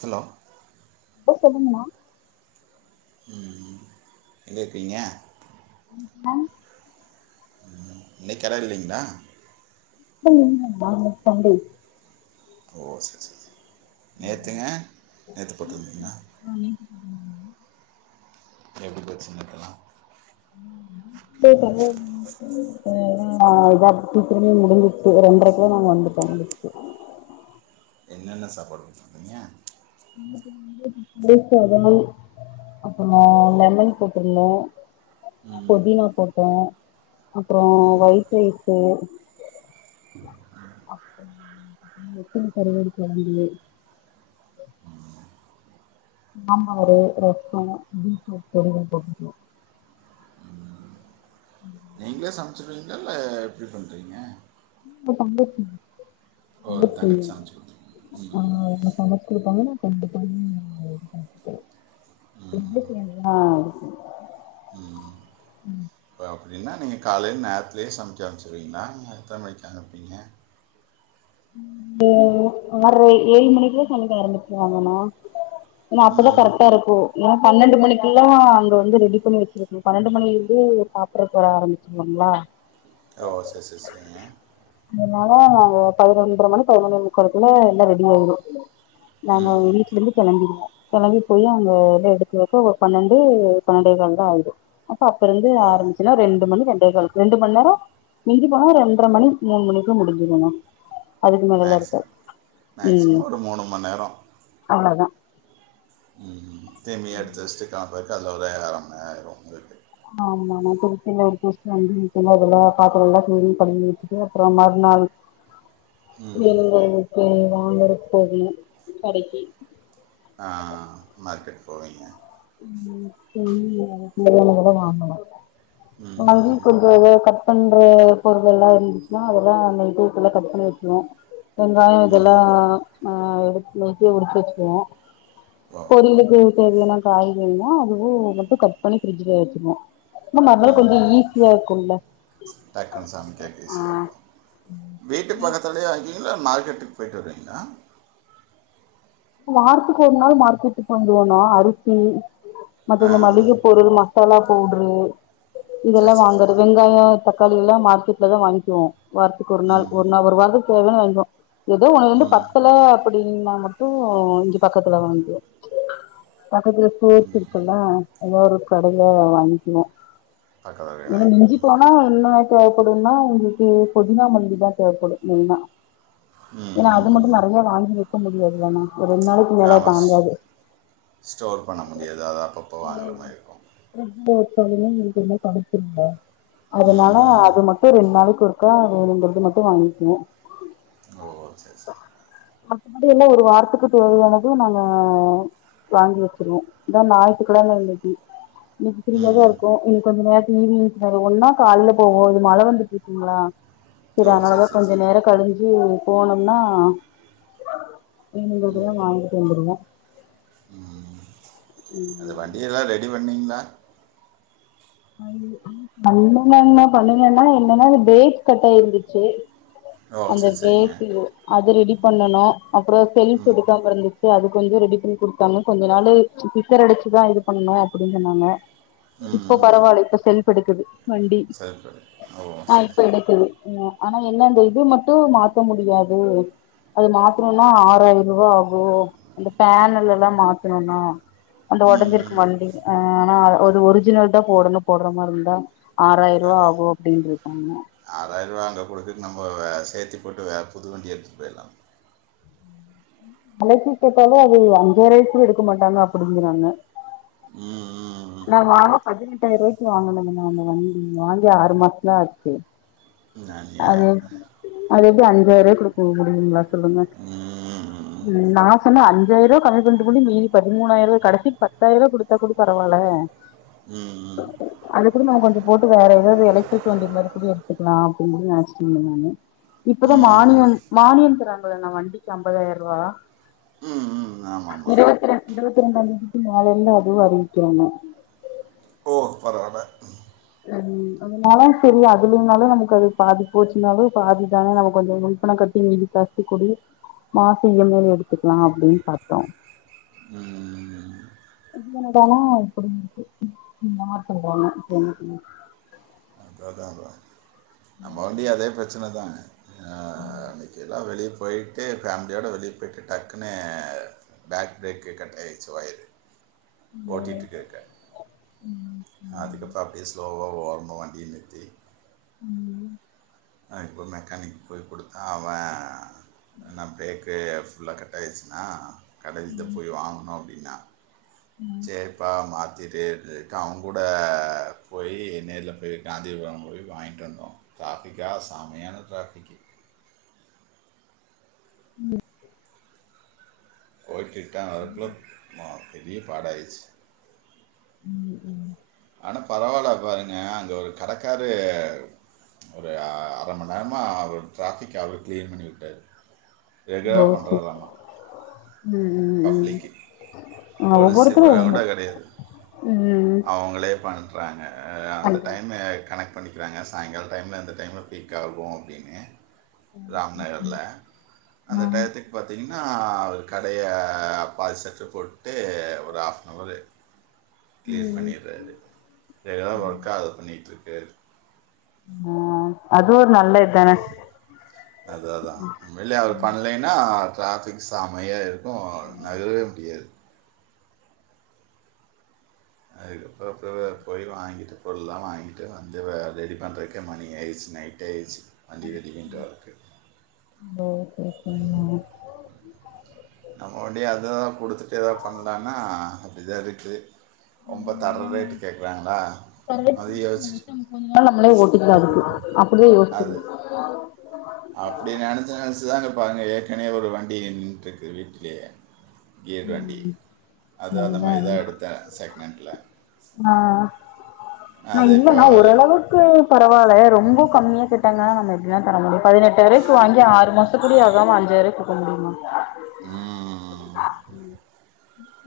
Hello லோ சொல்லுங்கணா ம் எங்க இருக்கிறிங்க [unintelligible] இன்னாக்கி கட இல்லைங்ளா இப்ப இல்லிங்க [inaudible] சண்டே ஓ சரி சரி சரி நேத்துங்க நேத்து போட்டுருந்தீங்ணா எப்டி போச்சு சின்னக்காளா [unintelligible] சீக்கிரமே முடிஞ்ருச்சு ஒரு ரெண்ட்ரைக்ளா நாங்க வந்துட்டோ முடிஞ்ருச்சு என்னென்ன சப்பாடு [unintelligible] ங்கே [unintelligible] அப்புறோ லெமன் போட்ருந்தோ புதினா போட்டே அப்புறோ ஒயிட் ரைஸ்ஸு அப்பே நெத்திலி கருவாடு [unintelligible] நம்ம ஒரூ ரஸ்சோ பீட்ரூட் பொரியல் போட்டுருக்கு ம் நீங்ளே சமச்சிர்வீங்களா இல்ல எப்டி பண்றீங்க இல்ல கண்டிப்பா தங்கச்சி சமைச்சு கொடுத்துருவீங்க [unintelligible] ஆஹ் என்ன சமச்சிருக்காங்கள [unintelligible] என்தெ செய்னோ உம் பாவ் அப்டினா நீங்க காலைல நேர்த்துலே சமெக்கெ ஆரம்பிச்சிர்வீங்ளா எத்தன மணிக்கு அனுப்வீங்க ஆற்ற ஏழு மணிக்குலா சமக்க ஆரம்பிச்சிருவாங்கனா ஏனா அப்பதா ம் கரக்டாருக்கு ஏன் பன்னெண்டு மணிக் எல்லா அங்க வந்து ரெடி பண்ணி வச்சி [unintelligible] பண்ணன்டு மணியில இருந்து சாப்பிறதுக்கு வர ஆரம்பிச்சுருவாங்களா ஓ செரி செரி செரிங்க பதினொன்ர மணி பதினொனே முக்காலுகுல்லா எல்லா ரெடி ஆயிரு நாம வீட்லிந்து கிளம்பிடுவோ கெளம்பி போய் அங்கே எது எடுத்து வக்க ஒரு பன்னெண்டு பன்னன்டேகால் தான் ஆயிடு அப்ப அப்பருந்து ஓ ஆரம்பிச்சுனா ரெண்டு மணிக் ரண்டேகால் ரண்டு மண்நேரொ மிஞ்சி போனா ரெண்ட்ரமணி மூனு மணிக்கு முடின்சிருனா அதுக்கு மேலலா இருக்காது மேக்ஸிமம் உம் மேக்ஸிமம் ஒரு மூணு மணி நேரம் அவ்ளோதான் ம் தேமி அடுத்து வச்சுட்டு காலம் [unintelligible] ஆமா ஆமா திருச்சில ஒரு கோஸ்டி வந்து வீட்ல பாத்திரம் எல்லாம் கிளீன் பண்ணி வச்சிட்டு அப்றோம் மறுநாள் கேளுங்க ஒகே வாங்குறதுக்கு போகணும் கடைக்கு ஆஹ் மார்க்கெட் போவிங்க [unintelligible] கூட வாங்கணும் மணி ம் கொஞ்சோல கட் பண்ற பொருள் எல்லாம் இருந்துச்சுன்னா அதெல்லாம் நைட்டேக்குள்ள கட் பண்ணி வச்சிருவோம் வெங்காயம் ம் இதெல்லாம் ஆஹ் எடுத்து நைட்டு எடுத்து வச்சுருவேன் ஓ பொரியலுக்கு [unintelligible] காய்கறியும் அதுவும் மட்டும் கட் பண்ணி பிரிட்ஜில வச்சுப்போம் உம் உம் டக்குனு சாங் கேக்க ஈசியா ஆ இருக்கும் வீட்டு பக்கத்துலயே அங்கே இல்ல மார்க்கெட்டுக்கு போயிட்டு வருவீங்களா வாரத்துக்கு ஒரு நாள் மார்க்கெட்டுக்கு வந்துருவேனா அரிசி ஆ மத்த அந்த மல்லிகை பொருள் மா சோலா பவுடுரு சரி இங்கெல்லா சரி சரி வாங்குறது வெங்காயோ தக்காளி ல்லா மார்க்கெட்ல தா வாங்கிக்குவோ வாரத்துக்கு ஒரு நாள் ம் ஒரு நாள் ஒரு வாரத்துக்கு தேவையானதை வாங்கிப்போ ஏதோ ஒன்னு ரெண்டு ம் பத்தல அப்படீன்னா மட் அப்போ இங்க பக்கத்துல வாங்கியாச்சு பக்கத்துல ஸ்டோர்ஸ் இருக்குல்ல அங்க ஒரு கடைல வாங்கிக்கனோ பக்கத்துலேயே ஏனா வாங்கிக்கிங்க மிஞ்சிப்போனா [unintelligible] தேவப்படுன்னா உங்குளுக்கு புதினா மல்லி தா தேவப்படோ மெய்னா ம் ஏன்னா அது மட்டோ நறையா வாங்கி வெ வெக்க முடியாது ஏன்னா ஆமாஸ் ஸ்டோர் பண்ண முடியாது அது அப்பப்ப வாங்குற மாரி இருக்கோ சொல்லுங்க நீங்க என்ன படிக்கீறீங்க அதனால ம் ம். அது மட்டோ ரெண்ட் நாளைக் கொக்கா வேணுங்கறது மட்டு வாங்கிக்குவோ ஓ சே சேரி [unintelligible] வாரத்துக்கு தேவையானது நாங்க வாங்கி வச்சருவோ இதா ஞாயித்துக்கெழம இன்னிக்கு இப்ப ஃப்ரீயா ம் தா ம். இருக்கோ இங்க கொஞ்சோ நேர சரி ஒன்னா கால்ல போவோ இங்க மழ வந்துட்டு இருக்குங்ளா சரி ஓ அதனாலதா சரி கொஞ்சோ சரி நேரோ கழிஞ்சு போணும்னா நீ இவங்களோடதெல்லா வாங்கிட்டு வந்திருவ ம் அந்த ம் வண்டியெல்லா ரெடி பண்ணிங்ளா [unintelligible] பண்ணன பண்ணனேன்னா என்னன்னா அது பிரேக் கட்டாயிருந்துச்சு ஓ அந்த சரி சரிங்க பிரேக் அது ரெடி பண்ணனு அப்றோ செல்ப் ம் எடுக்காமருந்துச்சு அது கொஞ்சோ ரெடி பண்ணி கொடுத்தாங்க கொஞ்சோ நாளு கிக்கர் அடைச்சுதா இது பண்ணணு அப்டின்னு சொன்னாங்க ம் இப்ப ம். பரவால்ல இப்ப செல்ப் எடுக்குது வண்டி சரி சரி ஓ அ சரி இப்ப எடுக்குது அ ஆனா என்ன அந்த இது மட்டு மாத்த முடியாது அது மாத்தணுனா ஆறாயிர ரூபா ஆகு அந்த பேனல் எல்லா மாத்தணுனா அந்த ம் உடஞ்சிருக்கு ம். வண்டி ஆ ஆனா ஆ அது ஒரிஜினல் போடணு போட்ற மாரி இருந்தா ஆறாயிர ரூபா ஆகு அப்டின்னு இருக்காங்க [unintelligible] குடுத்துட்டு நம்ம வே சேத்தி போட்டு வேற புதுவண்டி எடுத்துட்டு போயிடலா வெலைக்கு கேட்டாலு அது அஞ்சாயிரூவாய்க்கு கூட எடுக்க மாட்டாங்க அப்டிங்கிறாங்க ம், ம், ம். நா வாங்க பதினெட்டாயிரூவாய்க்கு வாங்கினங்க நா அந்த வாங்கி ஆறு மாசோ தா ஆச்சு ம், அது அநியாயம் அது எப்டி அஞ்சாயிர ரூவாய்க்கு கூட போக முடியுங்களா சொல்லுங்க ம் நா சொன்ன அஞ்சாயிர ரூவா கம்மி பண்ணிட்டு கூடி மீதி பதிமூணாயிர ரூவா கடைசி பத்தாயிர ரூவா கடைசி கூட பரவாயில்ல ம், அது கூட நம்ம கொஞ்சோ போட்டு வேற ஏதாவது எலக்ட்ரிக் வண்டி மாதிரி கூடி எடுத்துக்கலா சொன்ன நானு இப்பதா ம், மானியம் மானியம் தராங்களா அண்ணா வண்டிக்கு ஐம்பதாயிர ரூவா ம், ம், ஆமா ஆமா இருவத் ரெண் இருவத்தி ரெண்டாயிரத்தி மேலிலந்து அதுவு அறிவிக்கிறாங்க ஓ பரவாயில்ல ம் அதனால சேரி அது இல்லைனாலு நமக்கு அது பாதி போச்சுனாலு பாதி தானே நமக்கு கொஞ்சோ முன் பணம் கட்டி மீதி கசி கூடி மாச இ எம் ஐன்னு எடுத்துக்கலா அப்டின்னு பாத்தோ ம், இப்ப என்னடானா இப்டி இருக்கு [unintelligible] ஆ நம்ம வண்டி அதே பிரச்ச பிரச்சனை தாங்க ஆஹ் அன்னைக்கு எல்லா வெளிய போய்ட்டு ஃபேமிலியோடு வெளியே போய்ட்டு டக்குன்னு பேக் பிரேக் கட் ஆயிடுச்சு ஒயரு ஓட்டிட்டு இருக்க அதுக்கப்றோ அப்டியே ஸ்லோ ஓ [unintelligible] எனிதிங்க் ம் அவ இப்போ மெக்கானிக் போய் கொடுத்தா அவ அண்ணா பிரேக்கு ஃபுல்லா கட்டாயிடுச்சுன்னா கடையில தா போய் வாங்கணு அப்டின்னு இன்னா சரிப்பா மா இது இது க அவுங்கூட போய் நேர்ல போய் காந்திபுரோ போய் வாங்ட்டு வந்தோ காஃபி கா சமையான டிராஃபிக்கி ம் ஓகே கா அதுக்குள்ள மா பெரிய பாடாயிர்ச் ம் ம் ஆனா பரவால பாருங்க அங்க ஒரு கடக்காரு ஒரு அர மணி நேரமா அவர் ட்ராஃபிக் அவர் கிளீன் பண்ணி விட்டாாரு ஓஹோ ம் ம் ம் பப்ளிக்கு போலீஸ் ஒவ்வொருதரு இப்போ ஒவ்வோன்னு கூட கிடையாது ம் ம் ம் திட்றாங்க ஆ அந்த பண்றோம் டைம் கனெட் பண்ணிக்கிறாங்க சாயங்காலோ டைம்ல அந்த டைம்ல பீக் ஆகோ அப்படின்னு ராம்நகர்ல அந்த ம் டயத்துக்கு பாத்தீங்கன் நா அவரு கடைய பாதி சட்று போட் இது ஒரு ஆஃப்னவரு கிளியர் ம் பண்ணிறாரு எதா ஒர்க்காவுது இப்ப நேத்து சேரி அ அது நல்ல இதானே அதா அதா உண்மைலே அத பண்லேன்னா ட்ராஃபிக் செமையா இருக் க்கு நகரவே முடியாது அதுக்கப்றோ அப்பவே போய் வாங்கிட்ட பொருள்லா வாங்கிட்டு வந்து வ ரெடி பண்றக்கே மணி ஆயிருச்சி நைட் ஆயிருச்சி அ ம் ஓ ஹோ ஹோ நம்ம முன்னாடியே அதுதா குடுத்துட்டு ஏதாவ் பண்லான்னா அப்டிதா இருக்கு ம் ஆமா தர ரேட் அது யோசிச்சு [unintelligible] கொஞ்ச நாள் நம்மளே ஓட்டிக்கிலா அதுக்கு அப்டியே யோசிச் அப்டி நெனச்சி நெனச்சிதாங்க அங்க ஏற்கனவே ஒரு வண்டி நின்ட்ருக்கு வீட்லயே கியர்வண்டி ம் அது அந்த அதுதான் மாரிதா அது. எடுத்த செகனாண்ட்ல ணா இல்லணா ஓரளவுக்கு பரவா இல்ல ரொம்ப கம்மியா கேட் டாங்கனா நம்ம எப்டிணா தர முடியு பதினெட்டாயிருவாய்க்கி வாங்கி ஆறு மாசொ கூடியு ஆகாம அஞ்சாய்ருவாய்க் குடுக்க முடியுமா ம்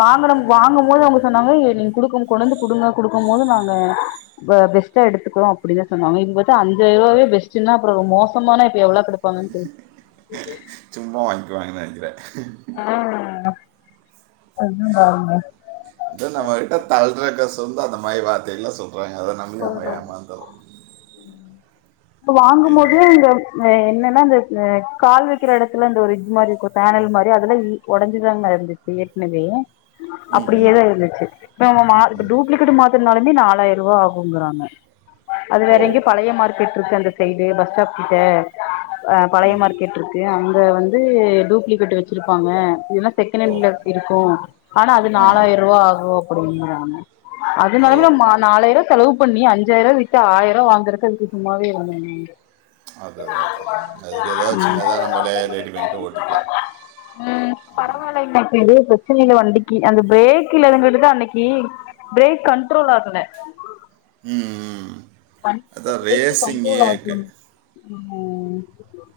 வாங்கணும் அதேதான் வாங்கம் போது அவுங்க சொன்னாங்க இத நீங்க குடுக்கும் கொண்டாந்து குடுங்க குடுக்கம் போது நாங்க ப பெஸ்டா எடுத்துக்குறோ அப்டின்தா சொன்னாங்க இவுங்க வந்து அஞ்சாயிருவாவே பெஸ்ட்டுனா அப்பறோ ரொம் மோசமான இப்ப எவளோ குடு சும்மா வாய்ங்குவாங்கனா [unintelligible] ஆஹ் எதோ நமக்கிட்ட தள் ற காச வந்து அந்த மாரி வார்த்தைல்லா சொல் அ என்ன வாங்கும்போது இங்க அ என்னன் னா அந்த ஆ கால் வெக்கிற எடத்துல அந்த ஒரு இது மாரி இருக்கு பேனல் மாரி அதெல்லா இல் ஒடஞ்சுதாங்க இருந்துச்சி ஏற்க்னவே ம் ம் அப்டியேதா இருந்துச்சு இப்ப ந மா இப்ப ம் டூப்ளிகேட்டு மாத்தனுனாலுமே நால் யிருவா ஆ வுங்குறாங்கா அது வேற ஓ எங்கயு பழைய மார்க்கெட்ருக்கு அந்த சைடு பஸ்டாப் கிட்ட அ பழைய ம் மார்க்கெட்ருக்கு அங் க வந்து டூப்ளிகேட்டு வெச்சிருப்பாங்க ஓ செகனாண்ட்ல இருக்கு ஆனா அது ம் நாலாயிருவா ஆகு அப்டிங்குறாங்க ஓ அதுனாலத ம நாலாயிர செலவு பண்ணி அஞ்சாயிரம் விட்டு ஆயிருவா வாங்குறக்கு அதுக்கு சும்மாவே இருந் அது அதான் அதான் அதுக்கு ஏதாவது சின்னதாக நம்மளே ரெடி பண்ணிட்டு ஓட்டிக்கலாம் உம் பரவலைங்க [unintelligible] பிரச்சனையில வண்டிக்கு அந்த பிரேக் இலதுங்கிறது தான் அன்னைக்கு பிரேக் கண்ட்ரோல் ஆகல உம் உம்ம் [unintelligible] ஆகணும் இருக்குது ம்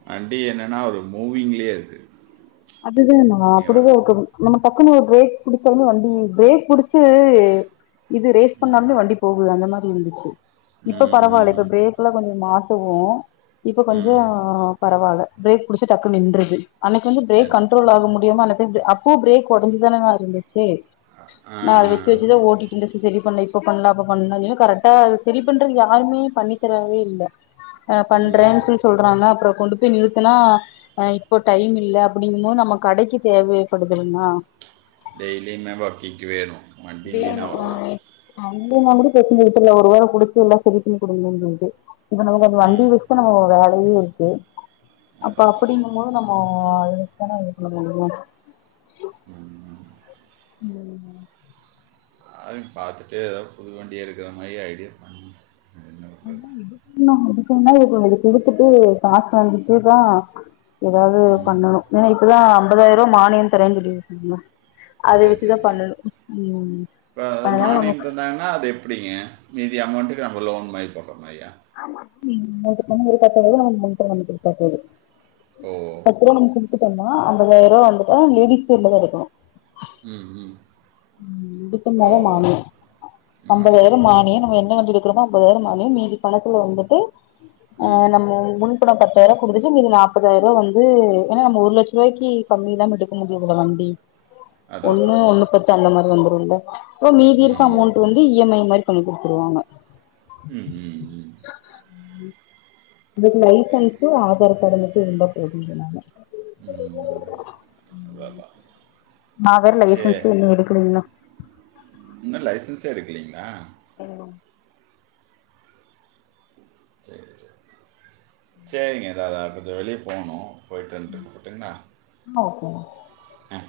வண்டி என்னன்னா ஒரு மூவிங்லயே இருக்கு அதுத நம்ம அப்டியே இருக்கனு டக்குனு ஒரு பிரேக் புடிச்சாலுமே வண்டி பிரேக் புடிச்சு இது ரேஸ் பண்ணாலுமே வண்டி போகுது அந்த மாத் ருந்துச்சு இப்ப ம் பரவாயில்ல இப்ப ம் பிரேக் எல்லாம் கொஞ்சோ நார் [unintelligible] இப்ப கொஞ்சோ ம் பரவால்ல பிரேக் புடிச்ச டக்குனு நின்றுது அன்னைக்கு வந்து என்று கண்ட்ரோல் ஆக முடியுமா [unintelligible] [unintelligible] அப்போ பிரேக் உடஞ்சுதாருந்த சே ஆ நா அத ஆ. வச்சு வச்சுதா ஓட்டிட்ருந்த செரி பண்ண இப்ப பண்லா அப்ப பண்லா [unintelligible] கரெட்டா அது செரி பண்றது யாருமே பண்ணித்தரவே இல்ல ஆ ம் ம் பண்றேன் சொல்லி சொல்றாங்க அப்றோ கொண்டு போய் நிறுத்துனா அ இப்போ டைம் இல்ல அப்டிங்கும்போ நம்ம கடைக்கி தேவைப்படுதுல்லனா டெய்லியுமே வர்க்கிங்க்கு வேணு வேணு‌ [inaudible] [unintelligible] இப்ப நமக்கு அந்த வண்டி ம் வச்சு [unintelligible] [unintelligible] இருக்கு அப்ப அதான் அதான், அதான் அப்புடின்னும் போது நம்மோ அது [unintelligible] இது பண்ண முடியு ம் உம் [unintelligible] பாத்துட்டு எதாவு புது வண்டியாருக்குற மாரி ஐடியா என்ன பண்ணுறது [unintelligible] இது குடுத்துட்டு காசு வாங்கிட்டு தா ஏதாவுது ம் பண்ணணு ஏனா இப்பதா அம்பதாயிரோ மானியொ தரேன் சொல்லி [unintelligible] சேர் சேரிங்க ம் ப அதனால நம்ம மானியம் தந்தாங்கன்னா அது எப்புடிங்க மீதி அமௌண்ட்டு [unintelligible] லோன் மாரி [unintelligible] ஆம்மா நீங்க சென்ன மேரி பாத்தாதா ஓ [unintelligible] அப்றோ நம்ப குடுத்துட் ட்டம்னா அம்பதாயருவா வந்துட்டு லேடிஸ் பேர்ல தா இருக்குனு ம் ம் ம் இது பண்ணா ஓ தா மானிய மானியம் அம்பதாயிர மானிய நம்ம என்ன வண்டி வச் க்றமோ அம்பதாயிர மானிய மீதி பணத்துல வந்துட்டு ம் அ நம்ம முழு இப்ப நா பத்தாயரோ குடுத்துட்டு மீதி நாப்பதாயருவா வந்து ஏன்னா நம்ம ஒரு லட்சருவாய்க்கி கம்மியில்லாம எடுக்க முடியாதுல்ல வண்டி அதா அதா அதா அதா து மாரி வந்துருல்ல போ மீதி இருக்க அமௌண்ட்டு வந்து இ எம் ஐ மாரி பண்ணி குடுத்துருவாங்க ம் ம் ம் இதுக்கு லைசன்ஸ்சு ஆதார் காடு மட்டு இருந்தா போதுனு சொன்னாங்க ம் அதா அதா நா வேற லைசென்ஸே இன்னு எடுக்கலிங்களா இன்னு லைசன்ஸே எடுக்லிங்ளா ம் சேரி சேரி சேரிங்க இதா தா கொஞ்ச வெளியே போணு போய்ட்டு வன்ட்டு கூப்புட்டுங்களா உஹம் அ